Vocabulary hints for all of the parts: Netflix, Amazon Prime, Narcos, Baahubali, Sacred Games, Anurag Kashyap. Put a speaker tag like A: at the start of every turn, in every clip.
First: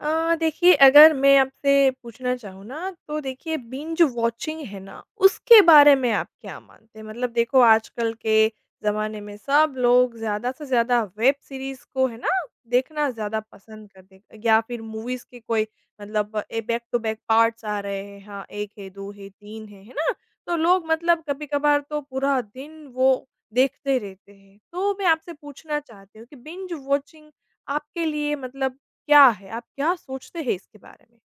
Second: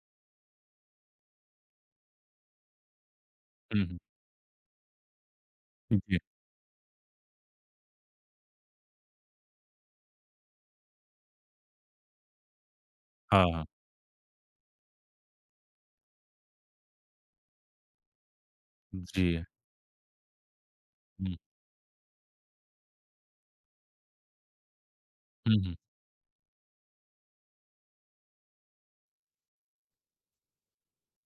A: देखिए अगर मैं आपसे पूछना चाहूँ ना तो देखिए
B: हुँ, हुँ।
A: बिंज वॉचिंग है ना उसके बारे में
B: जी।
A: आप क्या मानते हैं? मतलब देखो आजकल के ज़माने में सब लोग ज़्यादा से ज़्यादा वेब सीरीज़ को है ना देखना ज़्यादा
B: हाँ, हाँ।
A: पसंद करते हैं या फिर मूवीज़ के कोई मतलब a back to back parts आ रहे हैं हाँ 1 है 2 है
B: जी।
A: 3 है ना? तो लोग मतलब
B: हुँ,
A: कभी-कभार तो पूरा दिन वो देखते रहते हैं। तो मैं आपसे
B: हुँ, हुँ।
A: पूछना चाहती हूँ कि बिंज वॉचिंग आपके लिए मतलब क्या है? आप क्या सोचते हैं इसके बारे में?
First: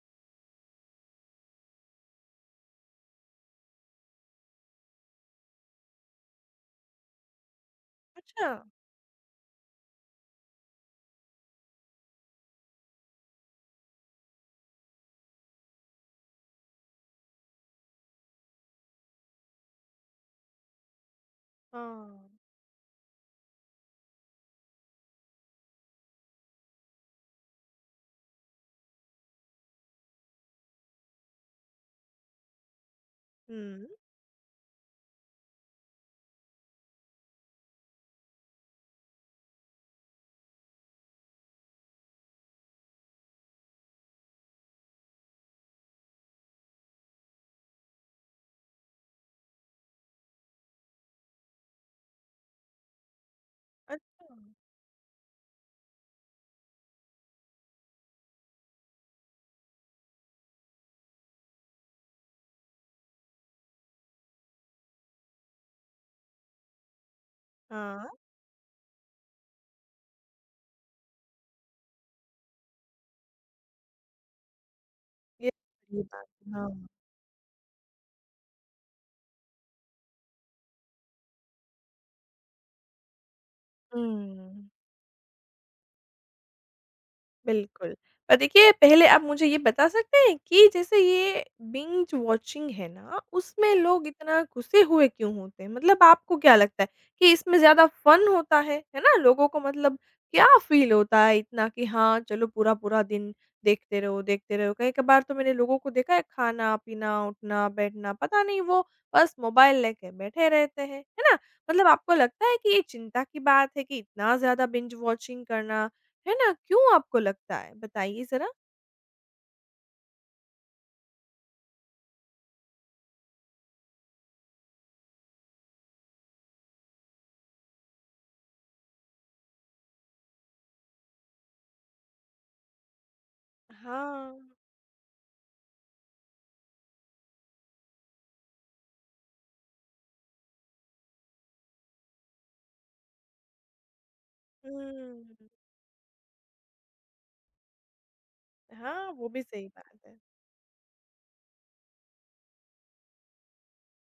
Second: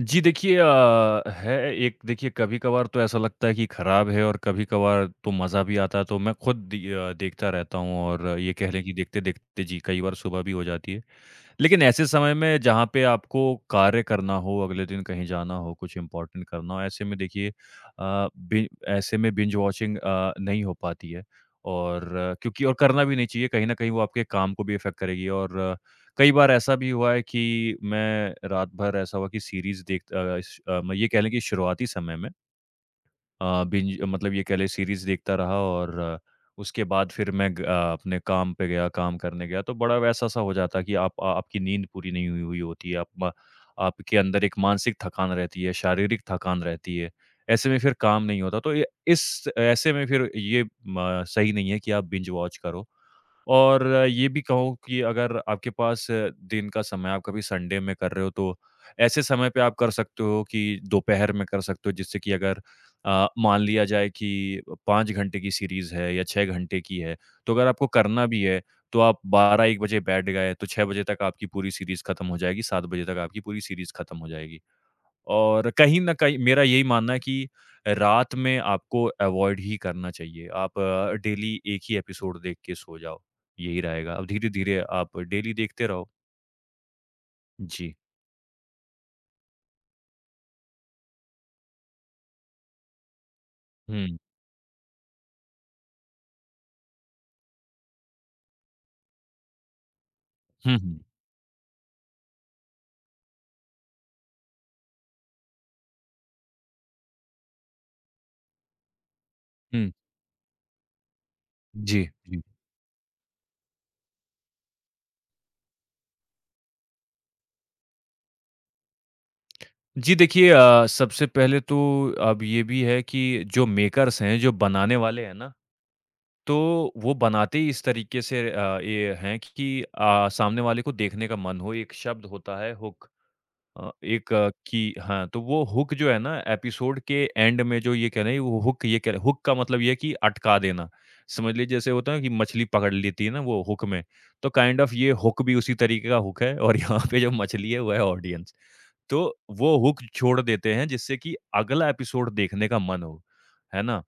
B: जी, देखिए अ, है एक देखिए कभी-कभार तो ऐसा लगता है कि खराब है और कभी-कभार तो मज़ा भी आता है, तो मैं खुद देखता रहता हूँ और
A: अच्छा।
B: ये कह लें कि देखते-देखते जी, कई बार सुबह भी हो जाती है। लेकिन ऐसे समय में जहाँ पे आपको कार्य करना हो, अगले दिन कहीं जाना हो, कुछ इम्पोर्टेंट करना हो, ऐसे में देखिए अ, बि ऐसे में बिंज वॉचिंग नहीं हो पाती है और
A: हाँ।
B: क्योंकि और करना भी नहीं चाहिए, कहीं न कहीं वो आपके काम को भी इफ़ेक्ट करेगी और कई बार ऐसा भी हुआ है कि मैं रात भर ऐसा हुआ कि सीरीज़ देख अ, श अ, मैं ये कह लें कि शुरुआती समय में
A: हुँ।
B: बिंज मतलब ये कह लें सीरीज़ देखता रहा और उसके बाद फिर मैं अपने काम पे गया, काम करने गया, तो बड़ा वैसा-सा हो जाता है कि आप आपकी नींद पूरी नहीं हुई हुई होती है, आप म आपके अंदर एक मानसिक थकान रहती है, शारीरिक थकान रहती है, ऐसे में फिर काम नहीं होता। तो ये इस ऐसे में फिर ये म सही नहीं है कि आप बिंज वॉच करो। और ये
A: अच्छा।
B: भी कहूँ कि अगर आपके पास दिन का समय आप कभी संडे में कर रहे हो तो ऐसे समय पे आप कर सकते हो कि दोपहर में कर सकते हो जिससे कि अगर मान लिया जाए कि 5 घंटे की सीरीज़ है या 6 घंटे की है, तो अगर आपको
A: हाँ,
B: करना भी है तो आप 12-1 बजे बैठ गए तो 6 बजे तक आपकी पूरी सीरीज़ खत्म हो जाएगी, 7 बजे तक आपकी पूरी सीरीज़ खत्म हो जाएगी।
A: ये
B: और कहीं
A: सही
B: न
A: बात
B: कहीं
A: है,
B: मेरा
A: हाँ।
B: यही मानना है कि रात में आपको अवॉइड ही करना चाहिए। आप डेली एक ही एपिसोड देख के सो जाओ। यही रहेगा। अब
A: हुँ।
B: धीरे-धीरे आप डेली देखते रहो।
A: बिल्कुल।
B: जी।
A: देखिए पहले आप मुझे ये बता सकते हैं कि जैसे ये बिंज वॉचिंग है ना, उसमें लोग
B: हुँ।
A: इतना घुसे हुए क्यों होते हैं? मतलब आपको क्या लगता है कि इसमें ज़्यादा फन होता है ना? लोगों को मतलब क्या
B: हुँ,
A: फ़ील
B: हुँ।
A: होता है इतना कि हाँ, चलो पूरा-पूरा दिन देखते रहो, देखते रहो। कई-कभार तो मैंने लोगों को देखा है खाना-पीना, उठना-बैठना पता नहीं वो बस मोबाइल
B: हुँ।
A: लेके बैठे रहते हैं, है ना? मतलब
B: जी,
A: आपको
B: जी।
A: लगता है कि ये चिंता की बात है कि इतना ज़्यादा बिंज वॉचिंग करना है ना? क्यों आपको लगता है? बताइए ज़रा।
B: जी देखिए सबसे पहले तो अब ये भी है कि जो मेकर्स हैं, जो बनाने वाले हैं ना, तो वो बनाते ही इस तरीके से ये हैं कि सामने वाले को देखने का मन हो। एक शब्द होता है हुक। अ, एक अ,
A: हाँ।
B: की हाँ, तो वो हुक जो है ना एपिसोड के एंड में जो ये कह रहे हैं वो हुक ये कह रहे हुक का मतलब ये है कि अटका देना। समझ लीजिए जैसे होता है कि मछली पकड़ लेती है ना वो हुक में, तो काइंड ऑफ ये हुक
A: हुँ।
B: भी उसी तरीके का हुक है और यहाँ पे जो मछली है वो है ऑडियंस।
A: हाँ,
B: तो
A: वो भी सही
B: वो हुक
A: बात है।
B: छोड़ देते हैं जिससे कि अगला एपिसोड देखने का मन हो। है ना?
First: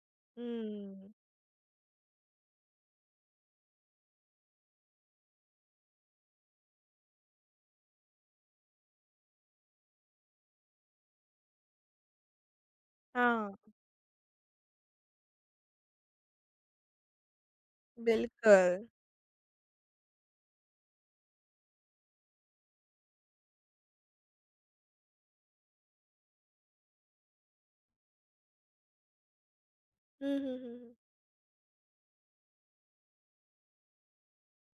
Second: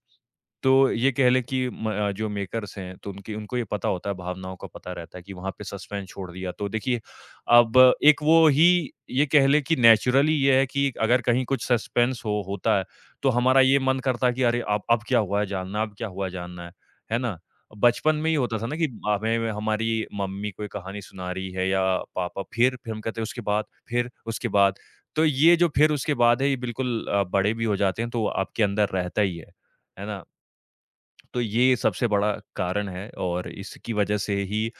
B: तो ये
A: हुँ।
B: कह लें कि जो मेकर्स हैं, तो उनकी उनको ये पता होता है, भावनाओं का पता रहता है कि वहाँ पे सस्पेंस छोड़ दिया। तो देखिए, अब एक वो ही ये कह लें कि नेचुरली ये है कि अगर कहीं कुछ सस्पेंस हो होता है, तो
A: हाँ,
B: हमारा ये मन करता है कि अरे! अब क्या हुआ है जानना है ना? बचपन में ही होता था ना
A: बिल्कुल।
B: कि हमें हमारी मम्मी कोई कहानी सुना रही है या पापा फिर हम कहते हैं उसके बाद, फिर उसके बाद। तो ये जो फिर उसके बाद है, ये बिल्कुल बड़े भी हो जाते हैं, तो आपके अंदर रहता ही है ना?
A: हुँ, हुँ, हुँ, हुँ।
B: तो ये सबसे बड़ा कारण है और इसकी वजह से ही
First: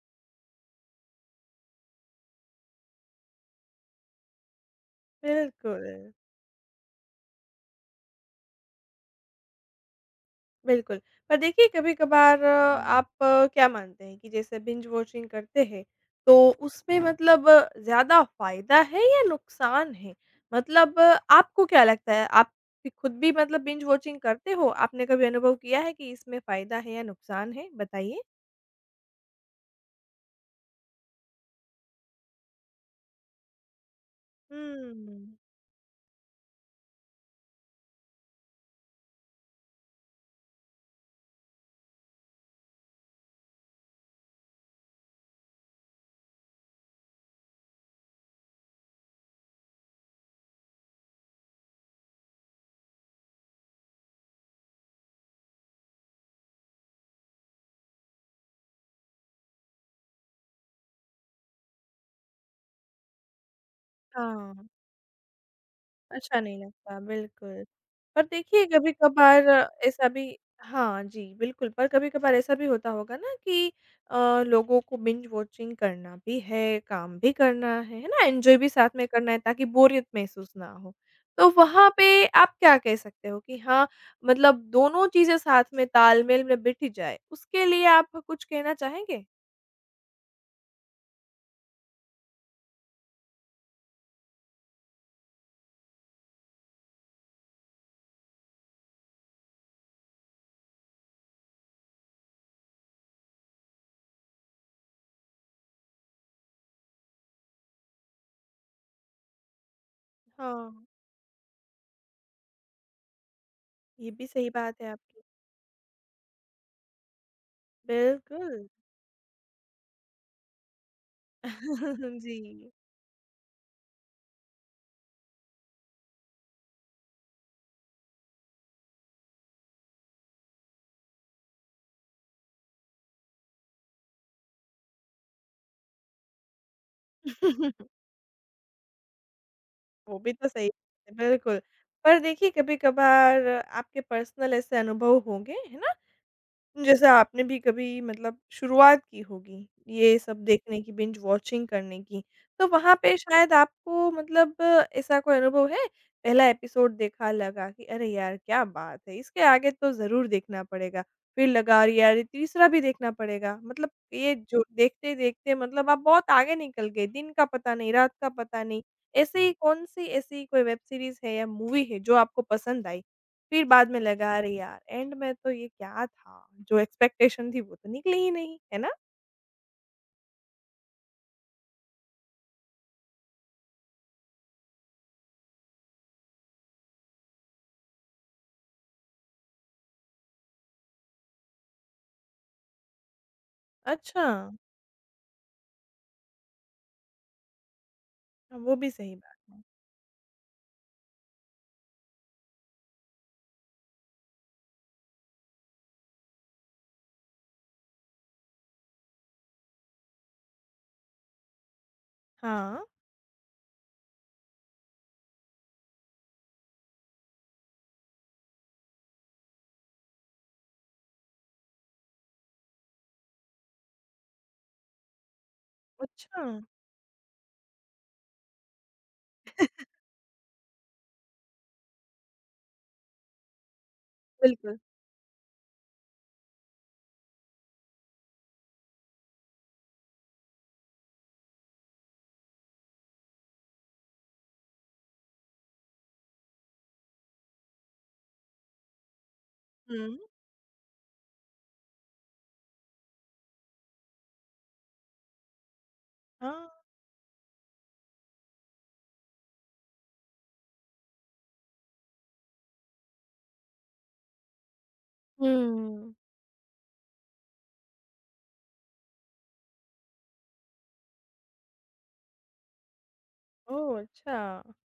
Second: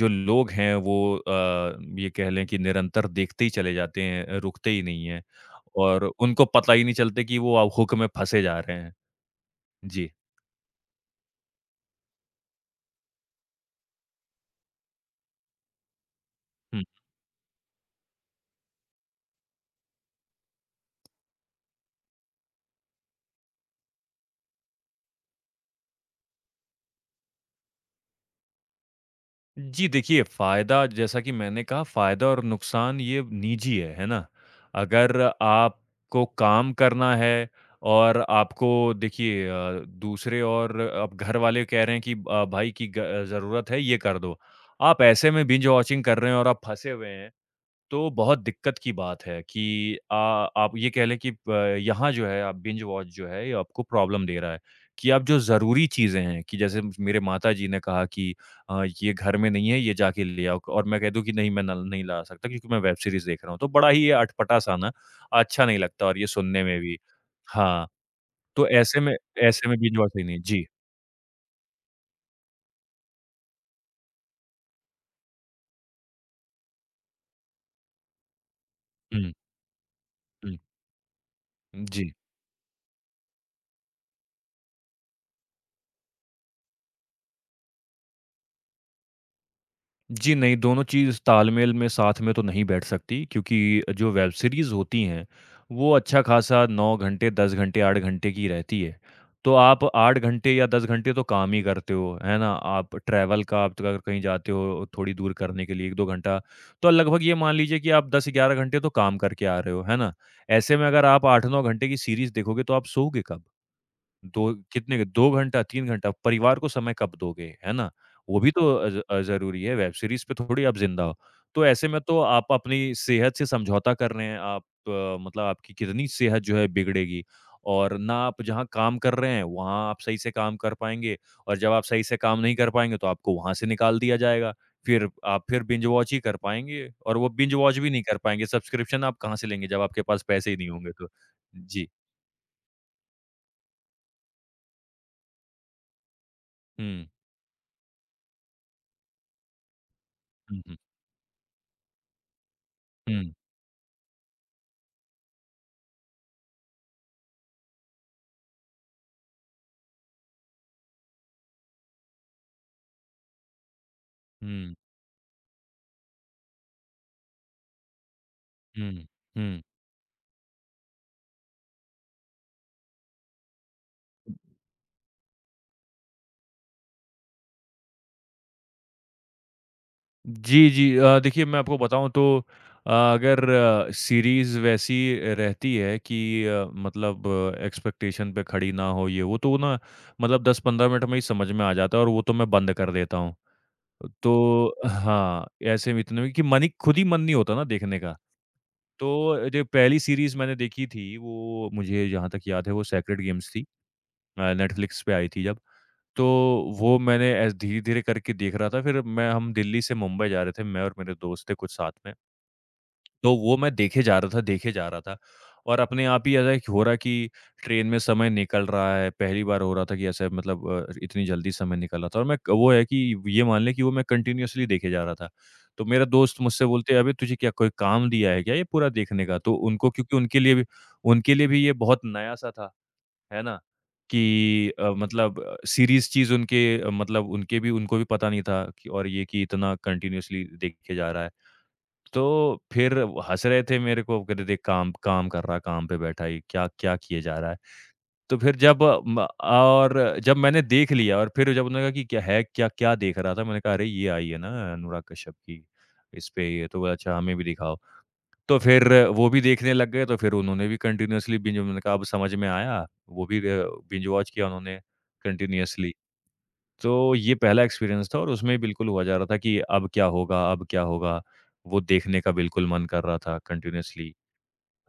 B: जो लोग हैं वो ये कह लें कि निरंतर देखते ही चले जाते हैं, रुकते ही नहीं हैं
A: बिल्कुल,
B: और उनको पता ही नहीं चलते कि वो अब हुक में फँसे जा रहे हैं। जी।
A: बिल्कुल। पर देखिए कभी-कभार आप क्या मानते हैं कि जैसे बिंज वॉचिंग करते हैं, तो
B: हुँ।
A: उसमें मतलब ज़्यादा फ़ायदा है या नुकसान है? मतलब आपको क्या लगता है? आप भी खुद भी मतलब बिंज वॉचिंग करते हो? आपने कभी अनुभव किया है कि इसमें फ़ायदा है या नुकसान है? बताइए।
B: जी देखिए, फ़ायदा जैसा कि मैंने कहा फ़ायदा और नुकसान ये निजी है ना?
A: हुँ।
B: अगर आपको काम करना है और आपको देखिए दूसरे और अब घर वाले कह रहे हैं कि भाई की ग ज़रूरत है ये कर दो। आप ऐसे में बिंज वॉचिंग कर रहे हैं और आप फँसे हुए हैं, तो बहुत दिक्कत की बात है कि आप ये कह लें कि यहाँ जो है आप बिंज वॉच जो है ये आपको प्रॉब्लम दे रहा है कि आप जो ज़रूरी चीज़ें हैं कि जैसे मेरे माता जी ने कहा कि ये घर में नहीं है ये जाके ले आओ और मैं कह दूँ कि नहीं मैं न, नहीं ला सकता क्योंकि मैं वेब सीरीज़ देख रहा हूँ तो बड़ा ही ये अटपटा
A: हाँ,
B: सा ना अच्छा नहीं लगता और ये
A: अच्छा नहीं
B: सुनने में भी
A: लगता, बिल्कुल।
B: हाँ,
A: पर देखिए
B: तो
A: कभी-कभार
B: ऐसे में बिंज
A: ऐसा
B: वॉच ही
A: भी
B: नहीं। जी।
A: हाँ जी, बिल्कुल, पर कभी-कभार ऐसा भी होता होगा ना कि लोगों को बिंज वॉचिंग करना भी है, काम भी करना है ना? एन्जॉय भी साथ में करना
B: हुँ,
A: है ताकि बोरियत महसूस
B: हुँ।
A: ना हो। तो वहाँ
B: जी।
A: पे आप क्या कह सकते हो कि हाँ, मतलब दोनों चीज़ें साथ में तालमेल में बिठ जाए, उसके लिए आप कुछ कहना चाहेंगे?
B: जी नहीं, दोनों चीज़ तालमेल में साथ में तो नहीं बैठ सकती क्योंकि जो वेब सीरीज़ होती हैं, वो अच्छा खासा 9 घंटे, 10 घंटे, 8 घंटे की रहती है। तो आप 8 घंटे या 10 घंटे तो काम ही करते हो, है ना? आप ट्रैवल का आप अगर कहीं जाते हो थोड़ी दूर करने के लिए 1-2 घंटा, तो लगभग ये मान लीजिए कि आप 10-11 घंटे तो काम करके आ रहे हो, है ना?
A: हाँ,
B: ऐसे में अगर आप 8-9 घंटे की सीरीज़ देखोगे तो आप सोओगे कब?
A: ये भी सही
B: 2
A: बात है
B: कितने का
A: आपकी।
B: 2 घंटा, 3 घंटा परिवार को समय कब दोगे, है ना? वो भी
A: बिल्कुल,
B: तो ज़रूरी है, वेब सीरीज़ पे थोड़ी आप ज़िंदा हो। तो ऐसे में तो
A: जी।
B: आप अपनी सेहत से समझौता कर रहे हैं, आप मतलब आपकी कितनी सेहत जो है बिगड़ेगी और ना आप जहाँ काम कर रहे हैं, वहाँ आप सही से काम कर पाएँगे और जब आप सही से काम नहीं कर पाएँगे, तो आपको वहाँ से निकाल दिया जाएगा। फिर आप फिर बिंज वॉच ही कर पाएँगे और वो बिंज वॉच भी नहीं कर पाएँगे, सब्सक्रिप्शन आप कहाँ से लेंगे जब आपके
A: वो
B: पास
A: भी तो
B: पैसे ही
A: सही
B: नहीं होंगे तो?
A: है, बिल्कुल।
B: जी।
A: पर देखिए कभी-कभार आपके पर्सनल ऐसे अनुभव होंगे, है ना? जैसे
B: हुँ।
A: आपने भी कभी मतलब शुरुआत की होगी, ये सब
B: हुँ, हुँ।
A: देखने की, बिंज वॉचिंग करने की, तो वहाँ पे
B: हुँ।
A: शायद आपको मतलब ऐसा कोई अनुभव है? पहला एपिसोड देखा, लगा कि अरे यार क्या बात है! इसके आगे तो ज़रूर देखना पड़ेगा। फिर लगा अरे यार ये तीसरा भी देखना पड़ेगा। मतलब ये जो
B: हुँ।
A: देखते-देखते मतलब आप बहुत आगे निकल गए, दिन का पता नहीं, रात का पता नहीं।
B: हुँ,
A: ऐसे ही
B: हुँ।
A: कौन-सी ऐसी कोई वेब सीरीज़ है या मूवी है जो आपको पसंद आई? फिर बाद में लगा अरे यार एंड में तो ये क्या था, जो एक्सपेक्टेशन थी वो तो निकली ही नहीं, है ना?
B: जी, जी। देखिए मैं आपको बताऊँ तो अगर सीरीज़ वैसी रहती है कि मतलब एक्सपेक्टेशन पे खड़ी ना हो ये वो, तो ना मतलब 10-15 मिनट में ही समझ में आ जाता है और वो तो मैं बंद कर देता हूँ।
A: अच्छा,
B: तो हाँ, ऐसे में इतने में कि मन ही खुद ही मन नहीं होता ना देखने का।
A: हाँ, वो भी सही बात
B: तो
A: है।
B: जो पहली सीरीज़ मैंने देखी थी वो मुझे जहाँ तक याद है वो सेक्रेड गेम्स थी। नेटफ्लिक्स पे आई थी जब। तो वो मैंने ऐसे धीरे-धीरे करके देख रहा था, फिर मैं हम दिल्ली से मुंबई जा रहे थे, मैं और मेरे दोस्त थे कुछ साथ में।
A: हाँ,
B: तो वो मैं देखे जा रहा था, देखे जा रहा था और अपने आप ही ऐसा एक हो रहा कि ट्रेन में समय निकल रहा है, पहली बार हो रहा था कि ऐसे मतलब इतनी जल्दी समय निकल रहा था और मैं वो है कि ये मान लें कि वो मैं कंटीन्यूअसली देखे जा रहा था। तो मेरा दोस्त
A: अच्छा,
B: मुझसे बोलते हैं, "अबे! तुझे क्या कोई काम दिया है क्या ये पूरा देखने का?" तो उनको क्योंकि उनके लिए भी ये बहुत नया-सा था। है ना? कि
A: बिल्कुल।
B: मतलब सीरीज़ चीज़ उनके मतलब उनके भी उनको भी पता नहीं था कि और ये कि इतना कंटिन्यूअसली देखे जा रहा है। तो फिर हँस रहे थे मेरे को, कहते थे काम काम कर रहा है, काम पे बैठा है ये, क्या क्या किए जा रहा है? तो फिर जब अ, म
A: हुँ,
B: और जब मैंने देख लिया और फिर जब उन्होंने कहा कि क्या है क्या क्या देख रहा था? मैंने कहा अरे ये आई है ना अनुराग कश्यप की, इस पे
A: हाँ।
B: ये तो बोला अच्छा हमें भी दिखाओ। तो फिर वो भी देखने लग गए, तो फिर उन्होंने भी कंटिन्यूअसली बिंज उन्होंने कहा अब समझ में आया, वो भी बिंज वॉच किया उन्होंने कंटिन्यूअसली।
A: हुँ।
B: तो ये पहला एक्सपीरियंस था और उसमें बिल्कुल हुआ जा रहा था कि अब क्या होगा अब क्या होगा? वो देखने का बिल्कुल मन कर रहा था
A: ओह!
B: कंटिन्यूअसली।
A: अच्छा,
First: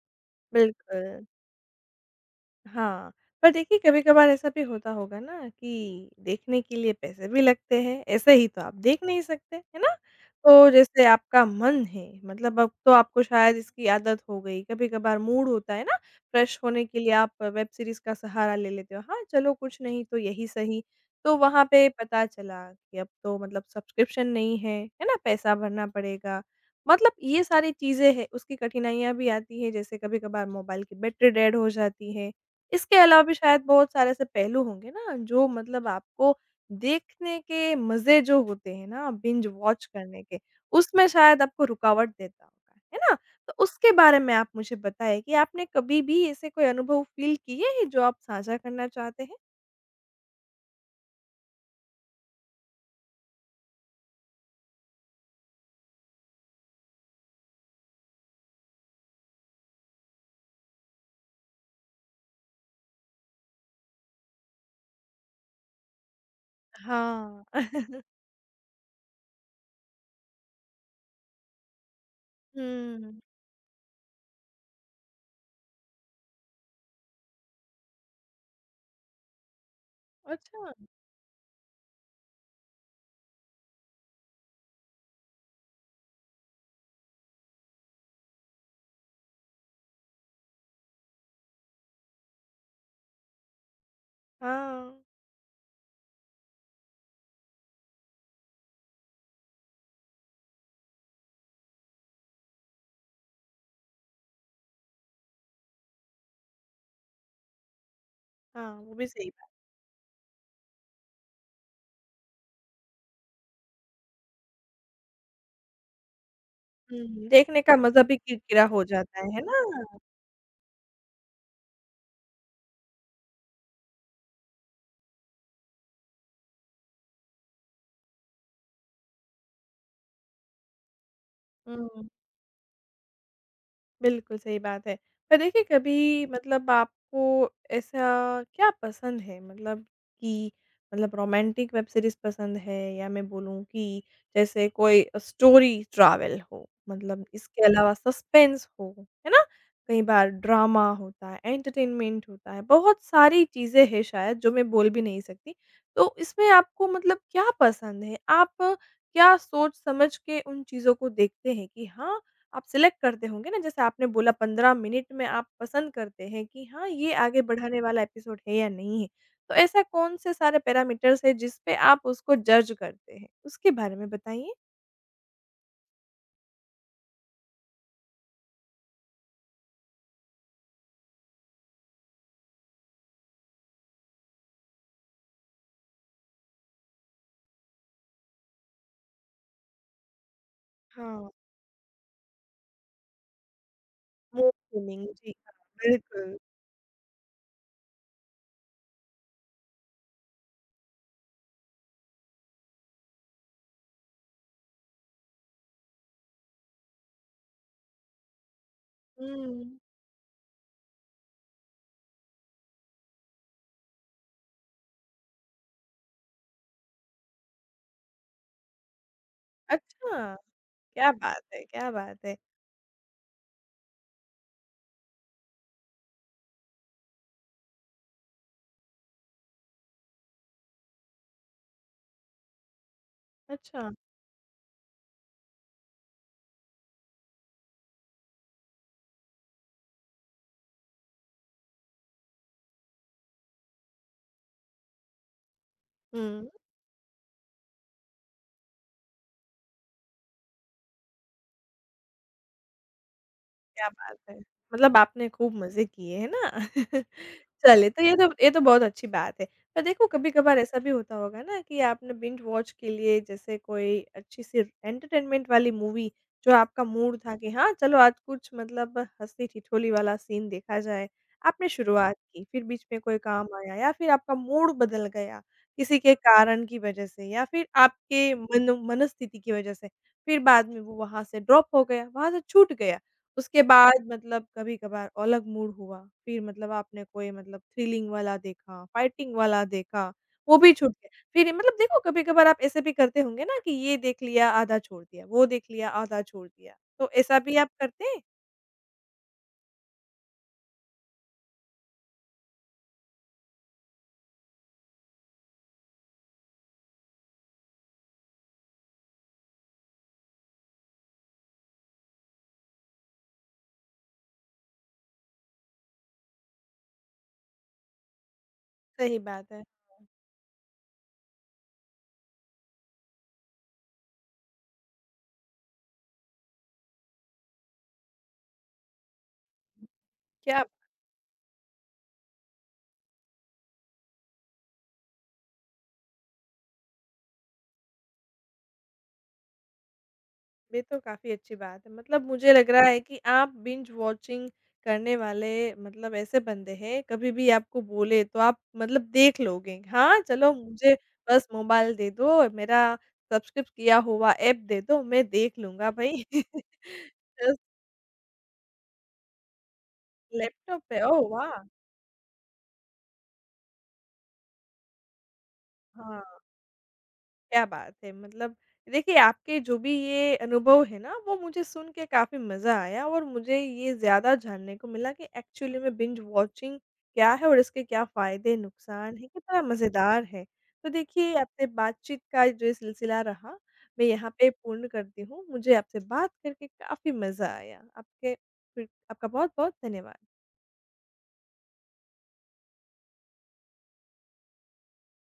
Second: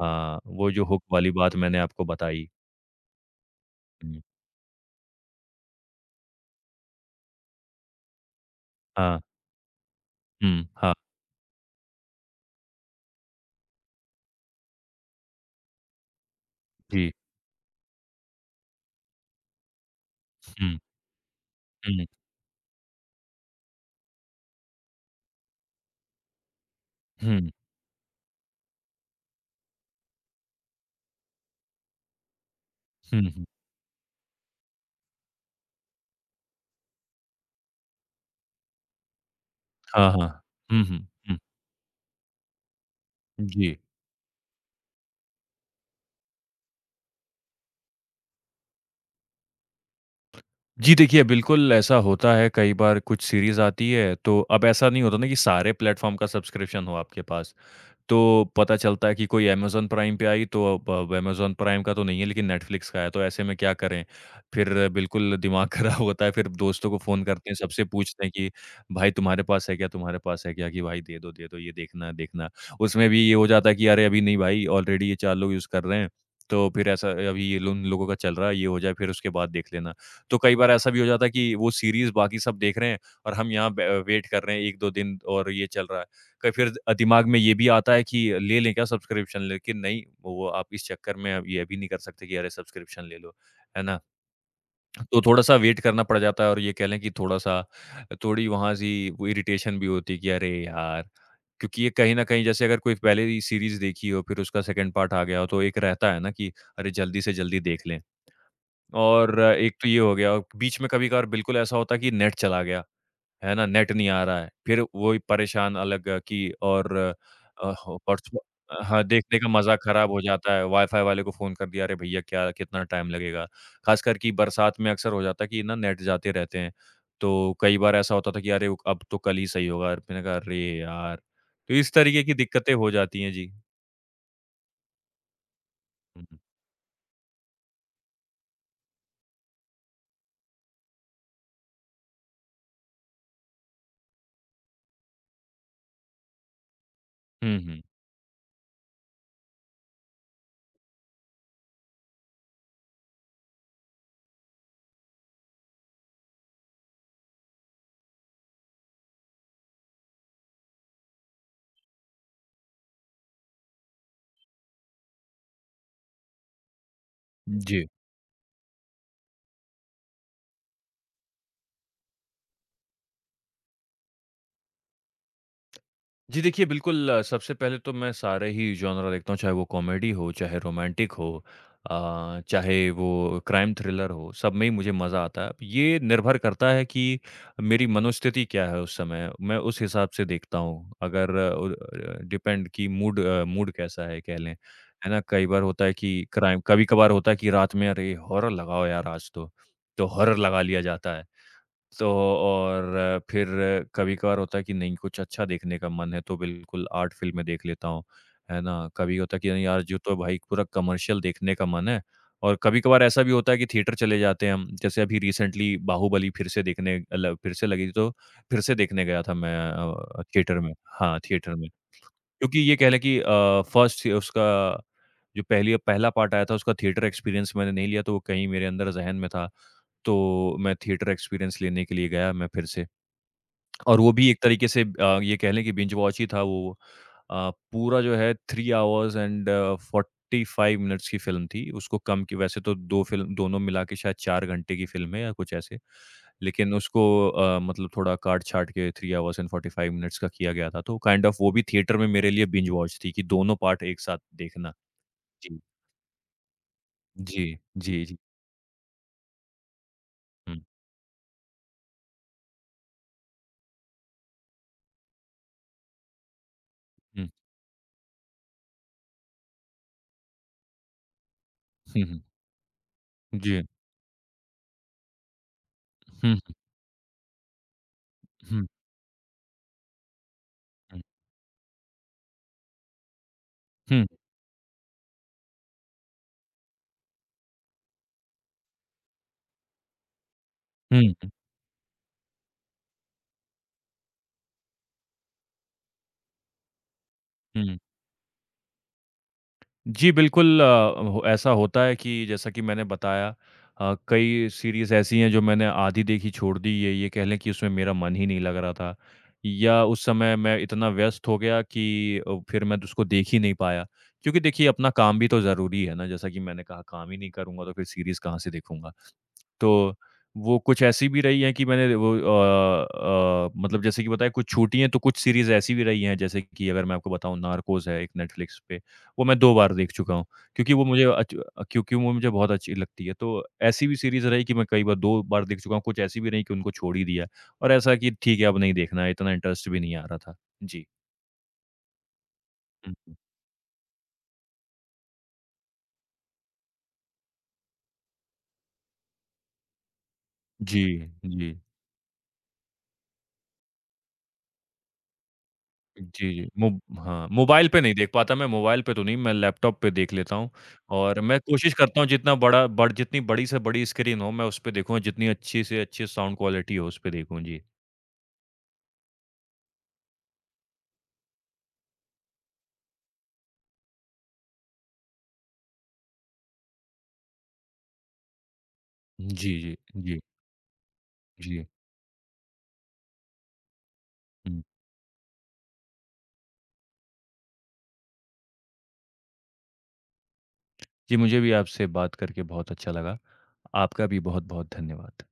B: हाँ, वो जो हुक
A: बिल्कुल।
B: वाली बात मैंने आपको बताई।
A: हाँ, पर देखिए
B: हुँ,
A: कभी-कभार ऐसा भी होता होगा ना कि देखने के लिए पैसे भी लगते हैं, ऐसे ही तो आप देख
B: हाँ,
A: नहीं सकते, है ना?
B: हुँ,
A: तो
B: हाँ,
A: जैसे आपका मन है मतलब अब तो आपको शायद इसकी आदत हो गई, कभी-कभार मूड होता है ना फ्रेश होने के लिए
B: जी,
A: आप वेब सीरीज़ का सहारा ले लेते हो, हाँ, चलो कुछ नहीं तो यही
B: हुँ,
A: सही। तो वहाँ पे
B: हुँ,
A: पता चला कि अब तो मतलब सब्सक्रिप्शन नहीं है, है ना? पैसा भरना पड़ेगा। मतलब ये
B: हुँ,
A: सारी चीज़ें हैं, उसकी कठिनाइयाँ भी आती हैं जैसे कभी-कभार मोबाइल की बैटरी डेड हो जाती है। इसके
B: हुँ,
A: अलावा भी
B: हुँ,
A: शायद बहुत सारे ऐसे पहलू होंगे ना जो मतलब आपको देखने के मज़े जो होते हैं ना बिंज वॉच
B: हाँ,
A: करने
B: हाँ।
A: के,
B: हुँ, हुँ,
A: उसमें
B: हुँ,
A: शायद आपको रुकावट देता होगा, है ना? तो
B: जी।
A: उसके बारे में आप मुझे बताएँ कि आपने कभी भी ऐसे कोई अनुभव फ़ील किए हैं जो आप साझा करना चाहते हैं?
B: जी देखिए, बिल्कुल ऐसा होता है कई बार कुछ सीरीज़ आती है, तो अब ऐसा नहीं होता ना कि सारे प्लेटफ़ॉर्म का सब्सक्रिप्शन हो आपके पास। तो पता चलता है कि कोई अमेज़न प्राइम पे आई तो अब अमेज़न प्राइम का तो नहीं है लेकिन नेटफ्लिक्स का है, तो ऐसे में क्या करें? फिर बिल्कुल दिमाग खराब होता है, फिर दोस्तों को फ़ोन
A: हाँ।
B: करते हैं, सबसे पूछते हैं कि भाई तुम्हारे पास है क्या? तुम्हारे पास है क्या? कि भाई दे दो ये देखना है, देखना है। उसमें
A: हुँ,
B: भी ये हो जाता है कि अरे अभी नहीं भाई ऑलरेडी ये 4 लोग यूज़ कर रहे हैं। तो फिर ऐसा अभी ये लो उन लोगों का चल रहा है, ये हो जाए फिर उसके बाद देख लेना। तो कई बार
A: अच्छा।
B: ऐसा भी हो जाता है कि वो सीरीज़ बाकी सब देख रहे हैं और हम यहाँ ब वेट कर रहे हैं 1-2 दिन और ये चल रहा है। क फिर दिमाग में ये भी आता है कि ले लें क्या सब्सक्रिप्शन? लेकिन नहीं, वो आप इस चक्कर में अब ये भी नहीं कर सकते कि अरे सब्सक्रिप्शन ले लो, है ना?
A: हाँ।
B: तो थोड़ा-सा वेट करना पड़ जाता है और ये कह लें कि थोड़ा-सा थोड़ी वहाँ से वो इरिटेशन भी होती है कि अरे यार! क्योंकि ये कहीं न कहीं जैसे अगर कोई पहले ही सीरीज़ देखी हो, फिर उसका सेकंड पार्ट आ गया हो, तो एक रहता है ना कि अरे जल्दी से जल्दी देख लें।
A: हाँ, वो भी सही
B: और
A: बात।
B: एक तो ये हो गया, और बीच में कभी-कभार बिल्कुल ऐसा होता है कि नेट चला गया। है ना? नेट नहीं आ रहा है। फिर वही परेशान अलग कि और
A: हुँ, देखने
B: अ,
A: का
B: हो
A: मज़ा भी
B: परसों
A: किरकिरा हो
B: हाँ,
A: जाता
B: देखने
A: है
B: का मज़ा
A: ना?
B: ख़राब हो जाता है। वाई-फाई वाले को फ़ोन कर दिया, "अरे भैया क्या कितना टाइम लगेगा?" ख़ासकर कि बरसात में अक्सर हो जाता है कि ना नेट जाते रहते हैं। तो कई बार ऐसा होता था कि अरे! अब तो कल ही सही होगा। मैंने कहा, "अरे यार!" तो इस
A: हुँ।
B: तरीके की दिक्कतें हो जाती हैं। जी।
A: बिल्कुल, सही बात है। पर देखिए कभी
B: हुँ, हुँ।
A: मतलब आपको ऐसा क्या पसंद है? मतलब कि मतलब रोमांटिक वेब सीरीज़ पसंद है या मैं बोलूँ कि जैसे कोई स्टोरी ट्रैवल हो, मतलब
B: हुँ,
A: इसके
B: हुँ।
A: अलावा सस्पेंस हो, है ना? कई बार ड्रामा होता है, एंटरटेनमेंट होता है, बहुत सारी चीज़ें हैं शायद जो मैं बोल भी नहीं सकती। तो इसमें आपको मतलब क्या पसंद है? आप क्या सोच समझ के उन चीज़ों को देखते हैं कि हाँ, आप सिलेक्ट करते होंगे ना, जैसे आपने बोला 15 मिनट में आप पसंद करते हैं कि हाँ, ये आगे बढ़ाने
B: जी।
A: वाला एपिसोड है या नहीं है। तो ऐसा कौन-से सारे पैरामीटर्स हैं जिस पे आप उसको जज करते हैं? उसके बारे में बताइए।
B: जी देखिए, बिल्कुल सबसे पहले तो मैं सारे ही जॉनरा देखता हूँ, चाहे वो कॉमेडी हो, चाहे रोमांटिक हो, चाहे वो क्राइम थ्रिलर हो, सब में ही मुझे मज़ा आता है। ये निर्भर करता है कि मेरी मनोस्थिति क्या है उस समय, मैं उस हिसाब से देखता हूँ।
A: हाँ,
B: अगर डिपेंड कि मूड कैसा है कह
A: मूड
B: लें,
A: स्विंग
B: है ना?
A: जी
B: कई
A: हाँ,
B: बार होता है कि
A: बिल्कुल।
B: क्राइम कभी-कभार होता है कि रात में अरे! हॉरर लगाओ यार आज तो हॉरर लगा लिया जाता है। तो और फिर कभी-कभार होता है कि नहीं कुछ अच्छा देखने का मन है तो बिल्कुल आर्ट फ़िल्में देख लेता हूँ, है ना? कभी होता है कि नहीं
A: हुँ।
B: यार जो तो भाई पूरा कमर्शियल देखने का मन है और कभी-कभार ऐसा भी होता है कि थिएटर चले जाते हैं हम। जैसे अभी रिसेंटली बाहुबली फिर से देखने ल फिर से लगी तो फिर से देखने गया था मैं,
A: अच्छा,
B: थिएटर में।
A: क्या
B: हाँ,
A: बात
B: थिएटर
A: है,
B: में।
A: क्या बात है!
B: क्योंकि ये कह लें कि फर्स्ट उसका जो पहली पहला पार्ट आया था उसका थिएटर एक्सपीरियंस मैंने नहीं लिया तो वो कहीं मेरे अंदर ज़हन में था, तो मैं थिएटर एक्सपीरियंस लेने के लिए गया मैं फिर से।
A: अच्छा,
B: और वो भी एक तरीके से ये कह लें कि बिंज वॉच ही था वो। पूरा जो है 3 आवर्स एंड 45 मिनट्स की फ़िल्म थी। उसको कम की वैसे तो 2 फ़िल्म दोनों मिला के शायद 4 घंटे की फ़िल्म है या कुछ ऐसे।
A: हुँ,
B: लेकिन उसको मतलब थोड़ा काट-छाँट के 3 आवर्स एंड 45 मिनट्स का किया गया था। तो काइंड ऑफ वो भी थिएटर में मेरे लिए बिंज वॉच थी कि दोनों पार्ट
A: क्या
B: एक
A: बात
B: साथ
A: है!
B: देखना।
A: मतलब आपने खूब
B: जी।
A: मज़े किए, है ना?
B: जी,
A: चले तो
B: जी,
A: ये
B: जी।
A: तो ये तो बहुत अच्छी बात है। पर देखो
B: हुँ,
A: कभी-कभार ऐसा भी होता होगा ना कि आपने बिंज वॉच के लिए जैसे कोई अच्छी-सी एंटरटेनमेंट वाली मूवी जो आपका मूड
B: हुँ।
A: था कि हाँ, चलो आज कुछ मतलब हँसी-ठिठोली वाला सीन देखा जाए। आपने
B: हुँ,
A: शुरुआत
B: हुँ।
A: की, फिर बीच में कोई काम
B: जी।
A: आया या फिर आपका मूड बदल गया किसी के
B: हुँ,
A: कारण की वजह से या फिर आपके
B: हुँ,
A: मन मनस्थिति की वजह से। फिर बाद में वो
B: हुँ,
A: वहाँ से ड्रॉप हो गया, वहाँ से छूट गया। उसके बाद
B: हुँ,
A: मतलब कभी-कभार अलग मूड हुआ, फिर मतलब आपने कोई मतलब थ्रिलिंग वाला देखा, फाइटिंग वाला देखा, वो भी छूट गया।
B: हुँ।
A: फिर मतलब देखो कभी-कभार आप ऐसे भी करते होंगे ना कि ये देख लिया, आधा छोड़ दिया, वो देख लिया, आधा छोड़ दिया। तो ऐसा भी आप
B: हुँ।
A: करते हैं?
B: जी, बिल्कुल अ, हो ऐसा होता है कि जैसा कि मैंने बताया, कई सीरीज़ ऐसी हैं जो मैंने आधी देखी छोड़ दी, ये कह लें कि उसमें मेरा मन ही नहीं लग रहा था या उस समय मैं इतना व्यस्त हो गया कि फिर मैं उसको देख ही नहीं पाया। क्योंकि देखिए अपना काम भी तो ज़रूरी है ना, जैसा कि मैंने कहा काम ही नहीं करूँगा तो फिर सीरीज़ कहाँ से देखूँगा।
A: सही बात है।
B: तो वो कुछ ऐसी भी रही हैं कि मैंने वो मतलब जैसे कि बताया कुछ छूटी हैं, तो कुछ सीरीज़ ऐसी भी रही हैं, जैसे कि अगर मैं आपको बताऊँ नार्कोज़ है एक नेटफ्लिक्स पे, वो मैं 2 बार देख चुका हूँ,
A: क्या
B: क्योंकि वो मुझे अच क्योंकि वो मुझे बहुत अच्छी लगती है। तो ऐसी भी सीरीज़ रही कि मैं कई बार 2 बार देख चुका हूँ, कुछ ऐसी भी रही कि उनको छोड़ ही दिया और ऐसा कि ठीक है अब नहीं देखना है, इतना इंटरेस्ट भी नहीं आ रहा था।
A: ये
B: जी।
A: तो काफ़ी अच्छी बात है। मतलब मुझे लग रहा
B: हुँ,
A: है
B: हुँ।
A: कि आप बिंज वॉचिंग करने वाले मतलब ऐसे बंदे हैं, कभी भी आपको बोले तो आप मतलब देख लोगे। हाँ, चलो
B: जी,
A: मुझे बस
B: जी।
A: मोबाइल दे दो, मेरा सब्सक्रिप्ट किया हुआ ऐप दे दो, मैं देख लूँगा भई।
B: जी, जी। मोब हाँ,
A: अ,
B: मोबाइल पे नहीं देख पाता मैं, मोबाइल पे तो नहीं, मैं लैपटॉप पे देख लेता हूँ
A: लैपटॉप पे
B: और
A: ओह
B: मैं
A: वाह!
B: कोशिश करता हूँ जितना बड़ा बड़ जितनी बड़ी से बड़ी स्क्रीन हो, मैं उसपे देखूँ, जितनी अच्छी से अच्छी
A: हाँ।
B: साउंड क्वालिटी हो, उसपे देखूँ। जी।
A: क्या बात है! मतलब देखिए, आपके जो भी ये अनुभव है ना, वो मुझे सुन के काफ़ी मज़ा आया और मुझे ये ज़्यादा जानने को मिला कि एक्चुअली में बिंज वॉचिंग क्या है और इसके क्या फ़ायदे, नुकसान हैं,
B: जी,
A: कितना
B: जी, जी,
A: मज़ेदार है। तो देखिए, आपसे
B: जी।
A: बातचीत का जो ये सिलसिला रहा, मैं यहाँ पे
B: हुँ।
A: पूर्ण करती हूँ। मुझे आपसे बात करके काफ़ी मज़ा आया। आपके फिर आपका बहुत-बहुत धन्यवाद।
B: जी, मुझे भी आपसे बात करके बहुत अच्छा लगा। आपका भी बहुत-बहुत धन्यवाद।